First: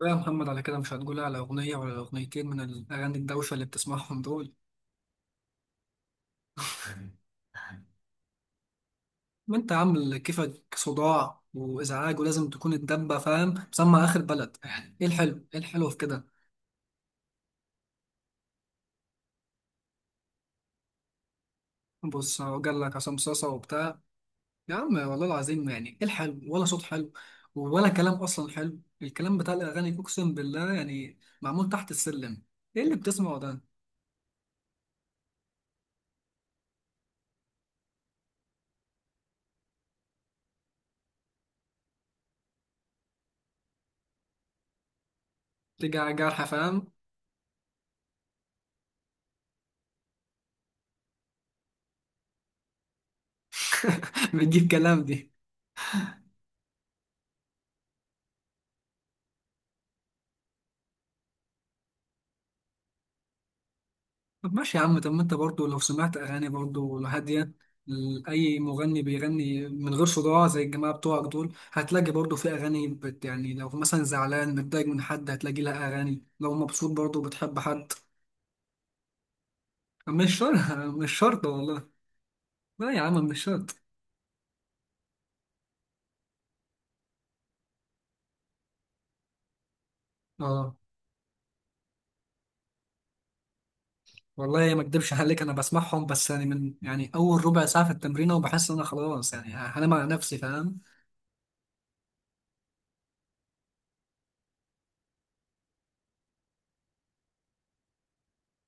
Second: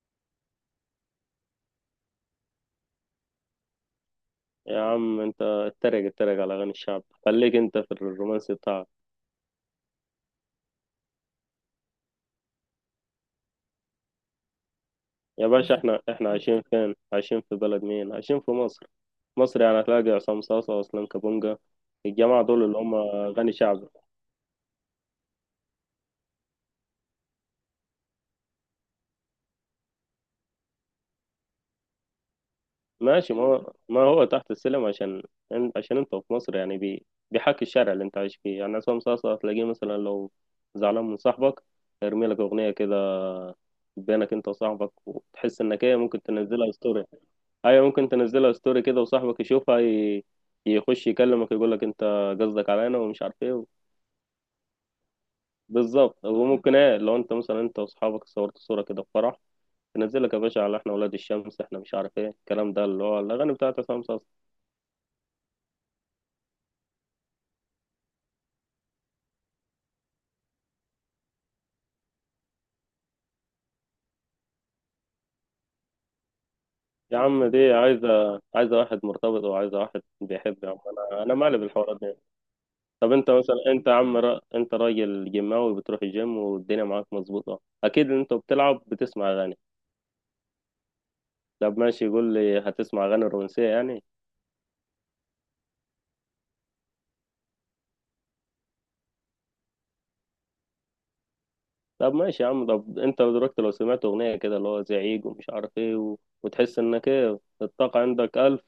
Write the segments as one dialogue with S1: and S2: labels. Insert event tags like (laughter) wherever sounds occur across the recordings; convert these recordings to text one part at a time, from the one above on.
S1: لا يا محمد، على كده مش هتقول على أغنية ولا أغنيتين من الأغاني الدوشة اللي بتسمعهم دول؟
S2: يا عم انت اتريق على اغاني الشعب،
S1: (laughs)
S2: خليك انت في الرومانسي بتاعك.
S1: ما أنت عامل كيفك صداع وإزعاج، ولازم تكون الدبة فاهم مسمع آخر بلد. إيه الحلو؟
S2: يا
S1: إيه
S2: باشا
S1: الحلو في
S2: احنا
S1: كده؟
S2: احنا عايشين فين؟ عايشين في بلد مين؟ عايشين في مصر. مصر يعني هتلاقي عصام صاصا واسلام كابونجا.
S1: بص،
S2: الجماعة
S1: هو
S2: دول اللي
S1: جال
S2: هم
S1: لك عصام صاصة
S2: غني شعبي.
S1: وبتاع. يا عم والله العظيم، يعني إيه الحلو؟ ولا صوت حلو ولا كلام أصلا حلو. الكلام بتاع الأغاني أقسم بالله يعني معمول تحت السلم. إيه اللي
S2: ماشي،
S1: بتسمعه
S2: ما
S1: ده؟
S2: هو ما هو تحت السلم عشان انت في مصر. يعني بيحكي الشارع اللي انت عايش فيه. يعني عصام صاصا هتلاقيه مثلا لو زعلان من صاحبك، يرمي لك اغنية كده بينك انت وصاحبك، وتحس انك ايه،
S1: تيجي على
S2: ممكن
S1: جرح
S2: تنزلها
S1: فاهم.
S2: ستوري. ايوه، ممكن تنزلها ستوري كده وصاحبك يشوفها، يخش يكلمك يقول لك انت قصدك علينا ومش عارف ايه.
S1: (laughs) بتجيب كلام.
S2: بالظبط. وممكن ايه، لو انت مثلا انت واصحابك صورت صورة كده في فرح، تنزلك يا باشا على احنا ولاد الشمس احنا، مش عارف ايه الكلام ده اللي هو الاغاني بتاعت عصام صاصا.
S1: طب ماشي يا عم، طب ما انت برضو لو سمعت اغاني برضو هاديه. اي مغني بيغني من غير صداع زي الجماعه بتوعك دول هتلاقي برضو في اغاني بت، يعني لو مثلا زعلان متضايق من حد هتلاقي لها اغاني، لو مبسوط
S2: يا
S1: برضو
S2: عم
S1: بتحب
S2: دي
S1: حد.
S2: عايزة واحد مرتبط، وعايزة واحد
S1: مش
S2: بيحب يا
S1: شرط.
S2: عم.
S1: (laughs) مش
S2: انا
S1: شرط
S2: مالي
S1: والله.
S2: بالحوارات دي.
S1: لا يا
S2: طب
S1: عم،
S2: انت
S1: مش
S2: مثلا
S1: شرط.
S2: انت يا عم، انت راجل جيماوي بتروح الجيم والدنيا معاك مظبوطة، اكيد انت بتلعب بتسمع اغاني.
S1: اه
S2: طب ماشي، يقول لي هتسمع اغاني رومانسية يعني؟
S1: والله ما اكدبش عليك، انا بسمعهم بس يعني من، يعني اول ربع ساعه في التمرين، وبحس ان انا خلاص يعني هنام على نفسي فاهم.
S2: طب ماشي يا عم، طب انت دلوقتي لو سمعت اغنيه كده اللي هو زعيق ومش عارف ايه وتحس انك ايه، الطاقه عندك الف،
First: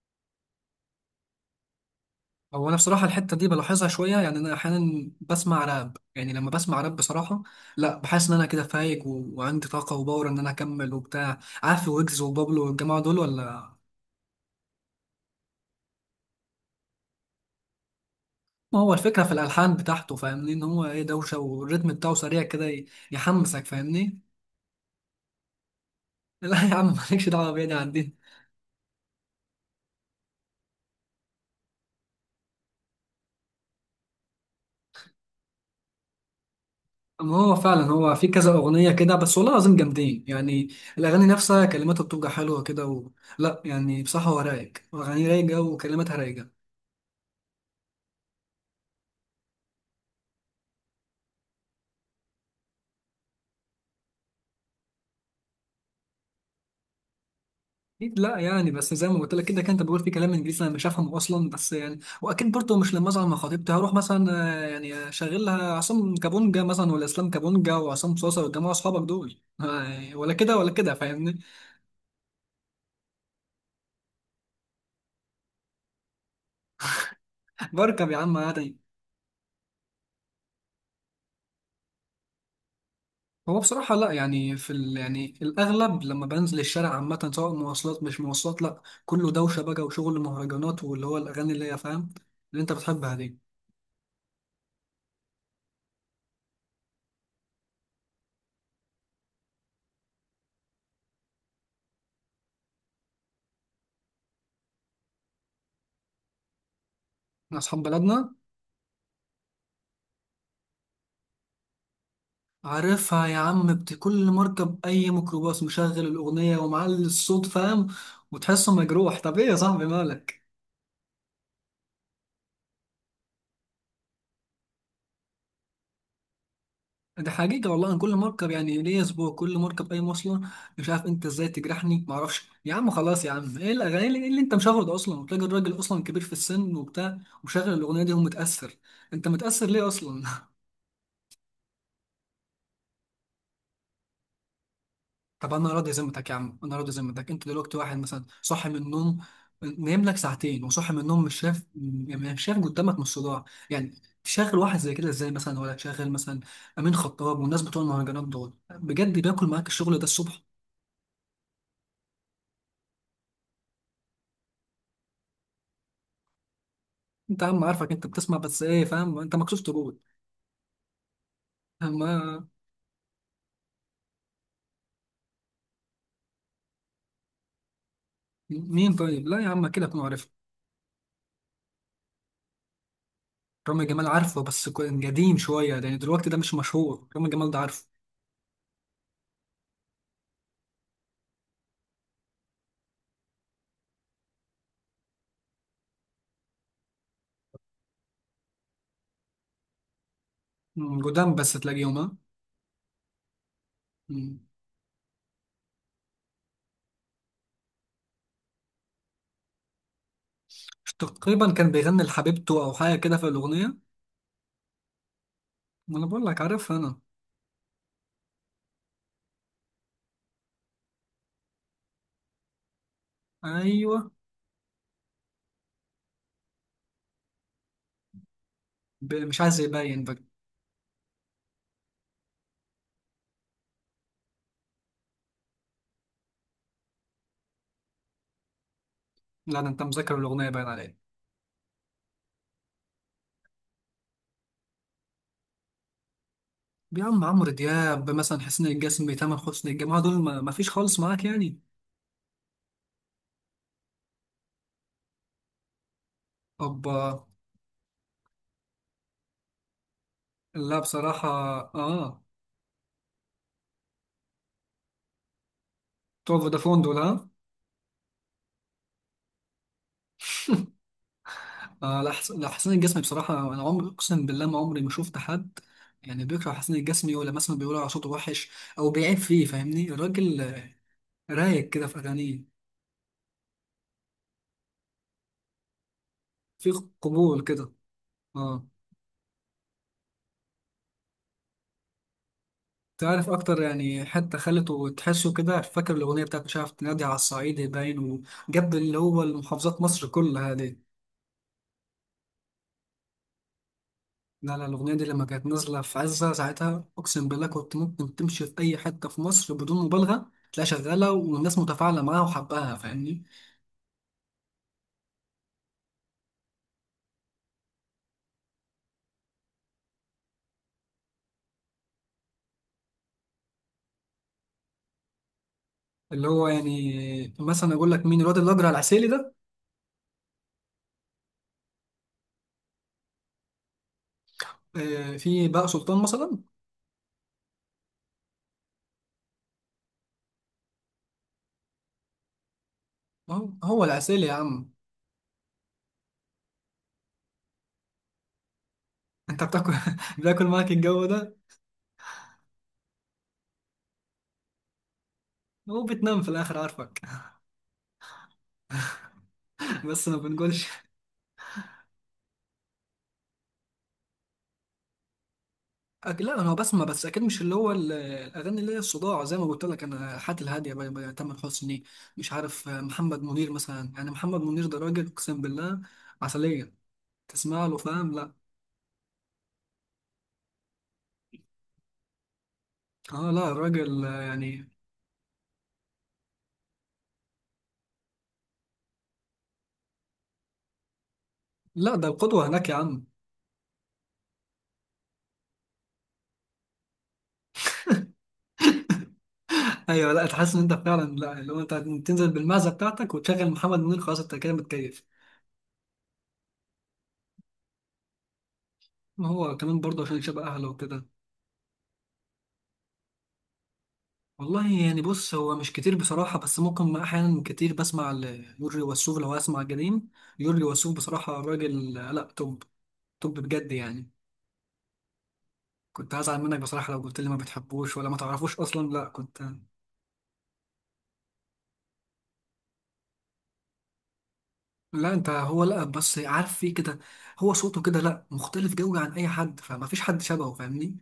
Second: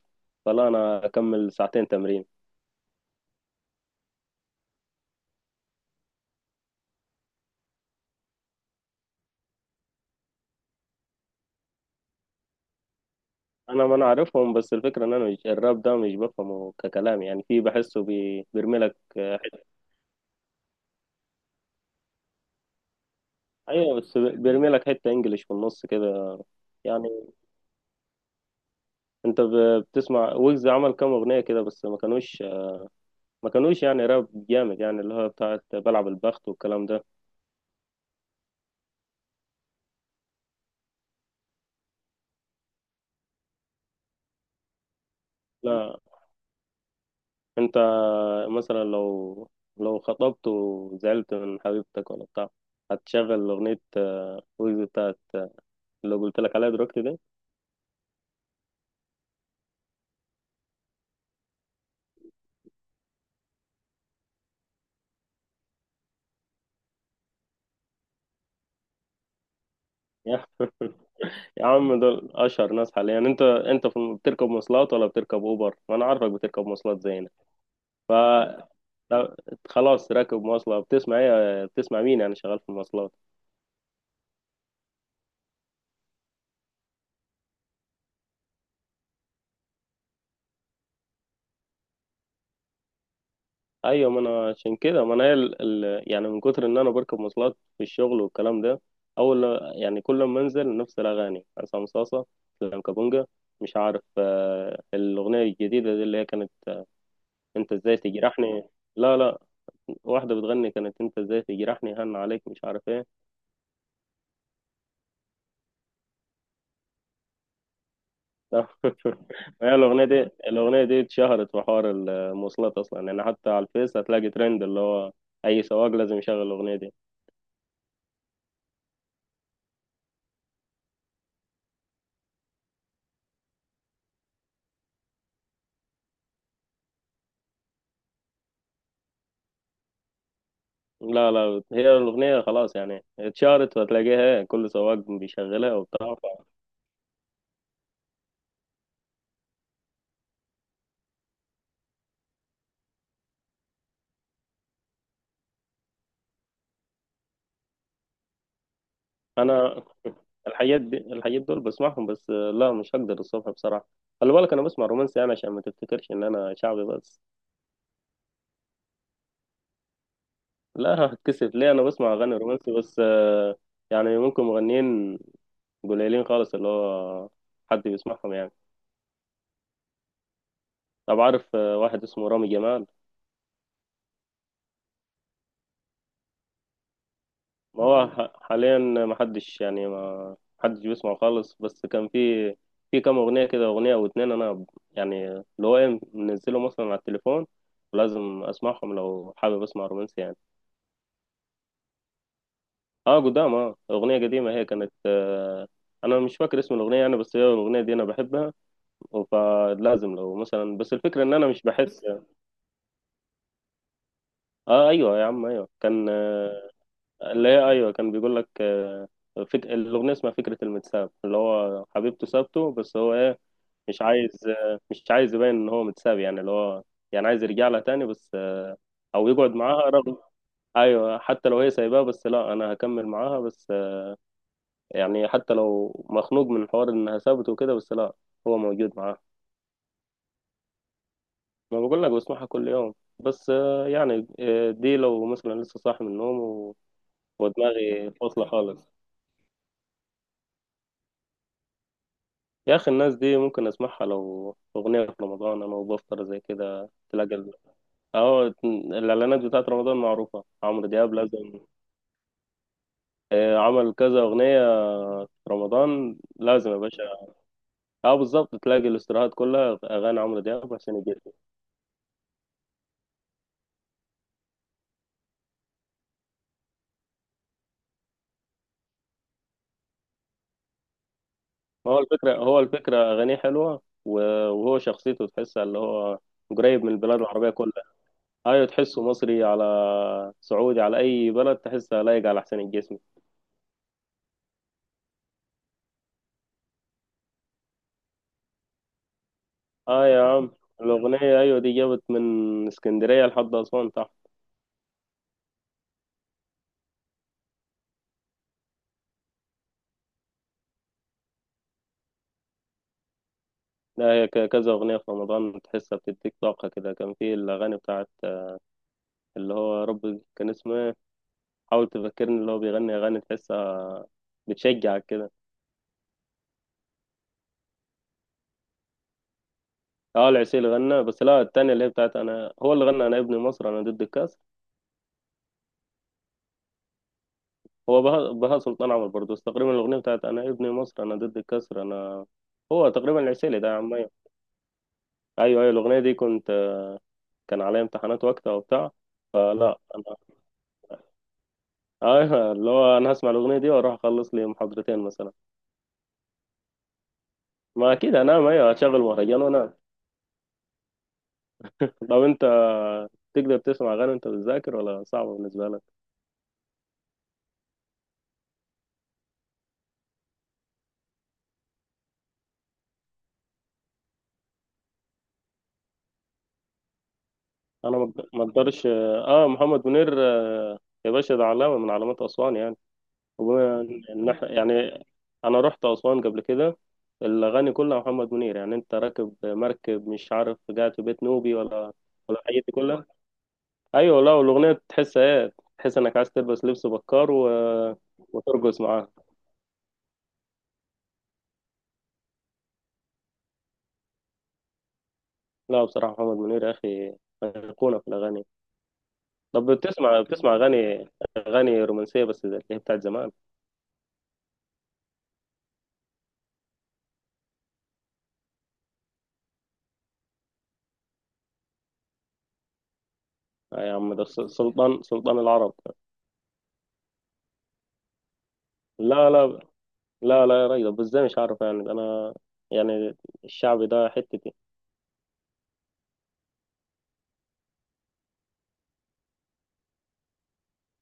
S2: فلا انا اكمل ساعتين تمرين.
S1: هو انا بصراحه الحته دي بلاحظها شويه يعني. انا احيانا بسمع راب، يعني لما بسمع راب بصراحه لا، بحس ان انا كده فايق وعندي طاقه وباور ان انا اكمل وبتاع. عارف ويجز وبابلو والجماعه دول ولا؟
S2: انا، ما انا عارفهم، بس الفكره ان انا مش، الراب ده مش بفهمه ككلام. يعني في، بحسه
S1: ما هو
S2: بيرملك
S1: الفكره في
S2: آه،
S1: الالحان بتاعته فاهمني، ان هو ايه دوشه، والريتم بتاعه سريع كده يحمسك
S2: ايوه بس
S1: فاهمني.
S2: بيرملك حته انجليش في النص كده.
S1: (laughs) لا يا عم،
S2: يعني
S1: مالكش دعوه بيا، دي عندنا.
S2: انت بتسمع ويجز عمل كام اغنيه كده بس ما كانوش يعني راب جامد، يعني اللي هو بتاعت بلعب البخت والكلام ده.
S1: اما هو فعلا هو في كذا اغنيه كده بس، والله العظيم جامدين يعني. الاغاني نفسها كلماتها بتبقى حلوه كده لا يعني بصراحه هو رايق، اغاني رايقه
S2: لا
S1: وكلماتها رايقه.
S2: انت مثلا لو خطبت وزعلت من حبيبتك ولا بتاع، هتشغل اغنية آه، ويجز بتاعت اللي قلت لك عليها دلوقتي دي.
S1: اكيد لا يعني، بس زي ما قلت لك كده، كان انت بقول في كلام انجليزي انا مش هفهمه اصلا، بس يعني واكيد برضه مش لما اصعد مع خطيبتي هروح مثلا يعني شغل لها عصام كابونجا مثلا ولا اسلام كابونجا وعصام صوصه والجماعه اصحابك دول، ولا
S2: يا
S1: كده ولا كده فاهمني.
S2: يا عم دول اشهر ناس حاليا يعني. انت بتركب مواصلات ولا بتركب اوبر؟ ما انا عارفك بتركب مواصلات زينا.
S1: بركب
S2: ف
S1: يا عم عادي.
S2: طب خلاص، راكب مواصلة بتسمع ايه، بتسمع مين يعني، شغال في المواصلات؟
S1: هو بصراحة لا، يعني يعني الأغلب لما بنزل الشارع عامة، سواء مواصلات مش مواصلات، لا كله دوشة بقى، وشغل مهرجانات، واللي هو الأغاني اللي هي فاهم، اللي أنت بتحبها دي.
S2: ايوه، ما انا عشان كده، ما انا هي يعني من كتر ان انا بركب مواصلات في الشغل والكلام ده، اول يعني كل ما انزل نفس الاغاني، عصام صاصه، اسلام كابونجا، مش عارف آه، الاغنيه الجديده دي اللي هي كانت آه، انت
S1: أصحاب
S2: ازاي
S1: بلدنا.
S2: تجرحني. لا واحده بتغني، كانت انت ازاي تجرحني، هن عليك، مش عارف ايه.
S1: عارفها يا عم. كل مركب اي ميكروباص مشغل الاغنيه ومعلي الصوت فاهم،
S2: (laughs) لا.
S1: وتحسه مجروح. طب ايه يا
S2: هي
S1: صاحبي
S2: الاغنيه دي،
S1: مالك؟
S2: الاغنيه دي اتشهرت في حوار المواصلات اصلا. يعني حتى على الفيس هتلاقي ترند اللي هو اي سواق لازم يشغل الاغنيه دي.
S1: ده حقيقه والله، انا كل مركب يعني ليا اسبوع كل مركب اي مواصله، مش عارف انت ازاي تجرحني. معرفش يا عم، خلاص يا عم. ايه الاغاني اللي انت مشغله ده اصلا؟ وتلاقي الراجل اصلا كبير في السن وبتاع ومشغل الاغنيه دي ومتاثر. انت متاثر ليه اصلا؟ (laughs)
S2: لا لا، هي الأغنية خلاص يعني اتشهرت وهتلاقيها كل سواق
S1: طب انا
S2: بيشغلها
S1: راضي
S2: وبتاع.
S1: ذمتك يا عم، انا راضي ذمتك، انت دلوقتي واحد مثلا صاحي من النوم، نايم لك ساعتين وصاحي من النوم، مش شايف مش شايف قدامك نص صداع، يعني تشغل واحد زي كده ازاي مثلا؟ ولا تشغل مثلا امين خطاب والناس بتوع المهرجانات دول، بجد بياكل معاك
S2: أنا
S1: الشغل ده الصبح.
S2: الحاجات دي، الحاجات دول بسمعهم بس آه، لا مش هقدر الصبح بصراحة. خلي بالك أنا بسمع رومانسي أنا، عشان ما تفتكرش إن أنا شعبي بس.
S1: انت يا عم عارفك انت بتسمع بس ايه فاهم، انت مكسوف تقول.
S2: لا هتكسف ليه، أنا بسمع أغاني
S1: اما
S2: رومانسي بس آه، يعني ممكن مغنيين قليلين خالص اللي هو حد بيسمعهم يعني.
S1: مين طيب؟ لا يا عم، كده اكون عارف.
S2: طب عارف آه، واحد اسمه رامي جمال؟
S1: رامي جمال عارفه، بس كان قديم شويه، لان دلوقتي ده مش مشهور رامي جمال ده،
S2: ما
S1: عارفه.
S2: هو حاليا ما حدش، يعني ما حدش بيسمع خالص، بس كان في، في كام اغنيه كده، اغنيه او اتنين يعني اللي هو ايه، منزلهم مثلا على التليفون، ولازم اسمعهم لو حابب اسمع رومانسي يعني.
S1: م، قدام بس تلاقيهم.
S2: اه قدام، اه اغنيه
S1: ها.
S2: قديمه، هي كانت آه، انا مش فاكر اسم الاغنيه يعني، بس هي الاغنيه دي انا بحبها، فلازم لو مثلا، بس الفكره ان انا
S1: تقريبا
S2: مش
S1: كان
S2: بحس.
S1: بيغني لحبيبته او حاجه كده في الاغنيه.
S2: اه ايوه يا عم، ايوه
S1: ما انا
S2: كان
S1: بقول لك
S2: آه،
S1: عارفها انا.
S2: اللي هي ايوه كان بيقول لك آه، الاغنيه اسمها فكره المتساب، اللي هو حبيبته سابته بس هو ايه، مش
S1: ايوه.
S2: عايز آه، مش عايز يبين ان هو متساب، يعني اللي هو يعني عايز يرجع لها تاني بس آه، او
S1: مش
S2: يقعد
S1: عايز
S2: معاها
S1: يبين بقى.
S2: رغم، ايوه حتى لو هي سايباه بس لا انا هكمل معاها بس آه، يعني حتى لو مخنوق من حوار انها سابته وكده، بس لا هو موجود معاها.
S1: لا ده انت مذاكر الاغنيه باين عليك.
S2: ما بقول لك بسمعها كل يوم، بس آه، يعني آه، دي لو مثلا لسه صاحي من النوم
S1: يا عم عمرو دياب
S2: ودماغي
S1: مثلا،
S2: فاصله
S1: حسين
S2: خالص.
S1: الجسمي، تامر حسني، الجماعه دول ما فيش خالص معاك يعني؟
S2: يا اخي الناس دي ممكن اسمعها لو اغنيه في رمضان انا وبفطر زي كده،
S1: اوبا.
S2: تلاقي اهو الاعلانات بتاعت رمضان معروفه،
S1: لا
S2: عمرو دياب
S1: بصراحه،
S2: لازم
S1: اه.
S2: آه، عمل كذا اغنيه في رمضان
S1: بتوع
S2: لازم يا
S1: فودافون دول،
S2: باشا.
S1: ها؟
S2: اه بالظبط، تلاقي الاستراحات كلها اغاني عمرو دياب عشان يجيب.
S1: آه لا، حسين الجسمي بصراحه انا عمري، اقسم بالله ما عمري ما شفت حد يعني بيكره حسين الجسمي، ولا مثلا بيقول على صوته وحش او بيعيب فيه فاهمني. الراجل رايق كده في
S2: هو الفكره
S1: اغانيه،
S2: هو الفكره اغانيه حلوه، و- وهو شخصيته تحسها اللي هو
S1: في
S2: قريب من البلاد
S1: قبول
S2: العربيه
S1: كده،
S2: كلها. ايوه
S1: اه.
S2: تحسه مصري، على سعودي، على اي بلد تحسها لايق على حسين الجسمي.
S1: تعرف اكتر يعني، حتى خلته تحسه كده. فاكر الاغنيه بتاعت مش عارف، تنادي على الصعيد باين، وجاب اللي هو المحافظات
S2: اه
S1: مصر
S2: يا عم،
S1: كلها دي.
S2: الأغنية أيوة دي جابت من اسكندرية لحد أسوان تحت.
S1: لا الاغنيه دي لما كانت نازله في عزه ساعتها، اقسم بالله كنت ممكن تمشي في اي حته في مصر بدون مبالغه تلاقيها شغاله والناس متفاعله معاها وحباها فاهمني.
S2: لا هي، كذا أغنية في رمضان تحسها بتديك طاقة كده. كان في الأغاني بتاعت اللي هو يا رب كان اسمه إيه، حاول تفكرني، اللي هو بيغني أغاني تحسها بتشجعك كده.
S1: اللي هو يعني مثلا اقول لك مين، الواد الاجرع العسيلي ده.
S2: اه العسيل غنى، بس لا التانية اللي هي بتاعت أنا، هو اللي غنى أنا ابن مصر أنا ضد الكسر.
S1: في بقى سلطان مثلا.
S2: هو بهاء سلطان عمر برضه، بس تقريبا الأغنية بتاعت أنا ابن مصر أنا ضد الكسر أنا، هو تقريبا
S1: هو
S2: العسيلي ده يا
S1: هو
S2: عم،
S1: العسيلي
S2: أيوة.
S1: يا عم.
S2: أيوة الأغنية دي كنت، كان عليا امتحانات وقتها وبتاع،
S1: انت بتاكل.
S2: فلا
S1: (laughs) بتاكل معاك الجو ده.
S2: اه، ايوه اللي هو انا هسمع الاغنيه دي واروح اخلص لي محاضرتين مثلا.
S1: هو بتنام في الاخر عارفك.
S2: ما اكيد انام، ايوه هشغل مهرجان وانام.
S1: (laughs) بس ما بنقولش.
S2: طب انت تقدر تسمع اغاني وانت بتذاكر، ولا صعبه بالنسبه لك؟
S1: لا انا بسمع، بس اكيد مش اللي هو الاغاني اللي هي الصداع، زي ما قلت لك انا حياتي الهاديه بقى. تامر حسني، مش عارف، محمد منير مثلا. يعني محمد منير ده راجل اقسم بالله عسليه، تسمع له
S2: انا
S1: فاهم
S2: ما
S1: لا.
S2: ما اقدرش. اه محمد منير آه، يا باشا ده علامه من علامات اسوان يعني.
S1: اه لا
S2: وبما
S1: راجل، يعني.
S2: يعني انا رحت اسوان قبل كده، الاغاني كلها محمد منير. يعني انت راكب مركب مش عارف، قاعد في بيت نوبي، ولا
S1: لا ده
S2: ولا
S1: القدوه
S2: الحاجات
S1: هناك
S2: دي
S1: يا
S2: كلها.
S1: عم.
S2: ايوه لا، والاغنيه تحس ايه، تحس انك عايز تلبس لبس بكار وترقص معاه.
S1: ايوه لا تحس ان انت فعلا، لا اللي هو انت تنزل بالمعزه بتاعتك وتشغل محمد منير، خلاص انت كده متكيف.
S2: لا بصراحة محمد منير يا أخي أيقونة في الأغاني.
S1: ما هو
S2: طب
S1: كمان برضه
S2: بتسمع
S1: عشان شبه
S2: بتسمع
S1: اهله وكده.
S2: أغاني، أغاني رومانسية بس زي اللي هي بتاعت زمان؟
S1: والله يعني بص هو مش كتير بصراحة، بس ممكن أحيانا كتير بسمع ليورجي وسوف، لو هسمع جديد يورجي وسوف. بصراحة راجل لا، توب توب بجد
S2: آه يا
S1: يعني.
S2: عم، ده سلطان سلطان العرب.
S1: كنت هزعل منك بصراحة لو قلت لي ما بتحبوش ولا ما تعرفوش أصلا، لا
S2: لا
S1: كنت.
S2: لا، لا لا يا راجل، طب إزاي، مش عارف يعني ده أنا يعني الشعبي ده حتتي.
S1: لا أنت هو لا بس عارف فيه كده، هو صوته كده لا مختلف جوي عن أي حد، فما فيش حد شبهه فاهمني.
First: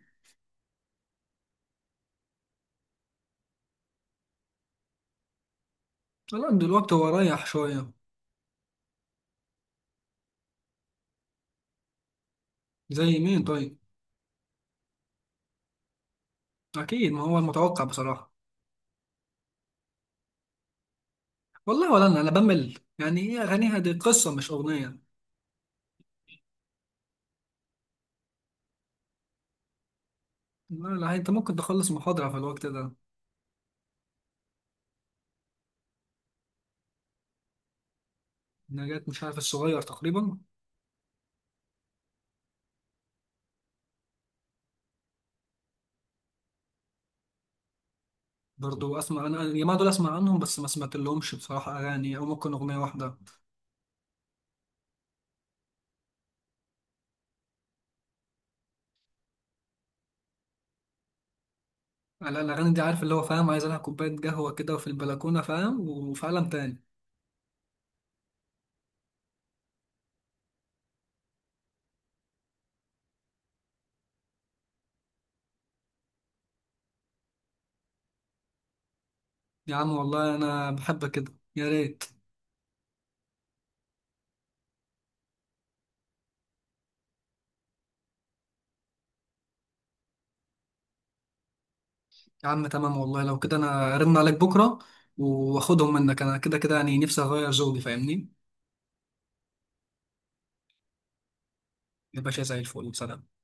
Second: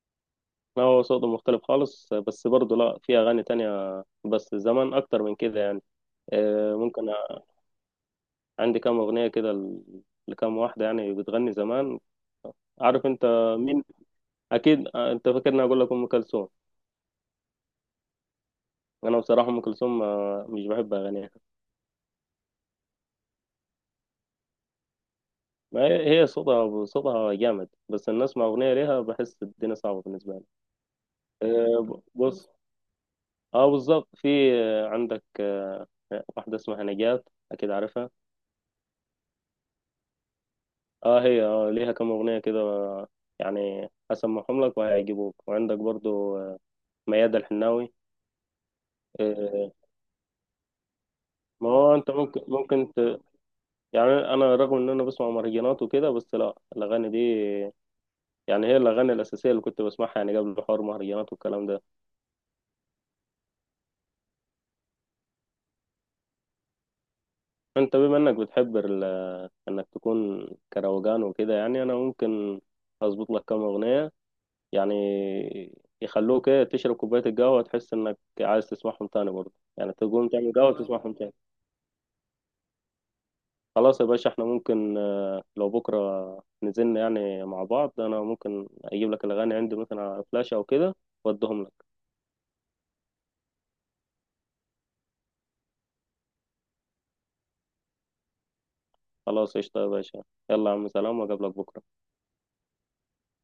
S2: أنا هو صوته مختلف خالص، بس برضه لا في أغاني تانية، بس زمان أكتر من كده يعني.
S1: لا
S2: آه،
S1: دلوقتي
S2: ممكن،
S1: هو رايح شوية.
S2: عندي كام أغنية كده لكام واحدة يعني بتغني زمان، عارف
S1: زي
S2: أنت
S1: مين طيب؟
S2: مين؟ أكيد آه أنت فاكرني أقول لك أم كلثوم.
S1: أكيد ما هو المتوقع بصراحة.
S2: انا بصراحه ام كلثوم مش بحب اغانيها.
S1: والله ولا أنا، أنا بمل يعني، هي أغانيها دي قصة مش أغنية.
S2: ما هي هي صوتها جامد، بس ان اسمع اغنيه ليها بحس الدنيا صعبه بالنسبه لي.
S1: لا انت ممكن
S2: أه،
S1: تخلص محاضرة في
S2: بص،
S1: الوقت ده.
S2: اه بالظبط، في آه، عندك آه، واحده اسمها نجاة، اكيد عارفها.
S1: نجاة مش عارف، الصغير تقريبا.
S2: اه هي اه ليها كم اغنيه كده آه، يعني هسمعهم لك وهيعجبوك. وعندك برضو آه، ميادة الحناوي
S1: برضو اسمع انا
S2: آه،
S1: الجماعة دول، اسمع عنهم بس ما سمعت لهمش
S2: ما
S1: بصراحة
S2: هو انت
S1: اغاني، او
S2: ممكن
S1: ممكن اغنية واحدة.
S2: يعني انا رغم ان انا بسمع مهرجانات وكده، بس لا الاغاني دي يعني هي الأغاني الأساسية اللي كنت بسمعها يعني قبل حوار مهرجانات والكلام ده.
S1: لا، الاغاني دي عارف اللي هو فاهم عايز لها كوباية قهوة كده وفي البلكونة فاهم، وفي عالم تاني.
S2: أنت بما إنك بتحب إنك تكون كروجان وكده، يعني أنا ممكن أظبط لك كام أغنية يعني يخلوك إيه تشرب كوباية القهوة تحس إنك عايز تسمعهم تاني، برضه
S1: يا عم
S2: يعني تقوم
S1: والله
S2: تعمل
S1: انا
S2: قهوة
S1: بحبك
S2: تسمعهم تاني.
S1: كده، يا ريت.
S2: خلاص يا باشا، إحنا ممكن آه، لو بكرة نزلنا يعني مع بعض، أنا ممكن أجيب لك الأغاني عندي مثلا على فلاشة أو كده وأديهم لك.
S1: يا عم تمام والله، لو كده انا ارن عليك بكرة واخدهم منك، انا كده كده يعني نفسي اغير ذوقي فاهمني.
S2: خلاص قشطة يا باشا، يلا يا عم سلام، وأقابلك بكرة.
S1: يا باشا زي الفل، سلام.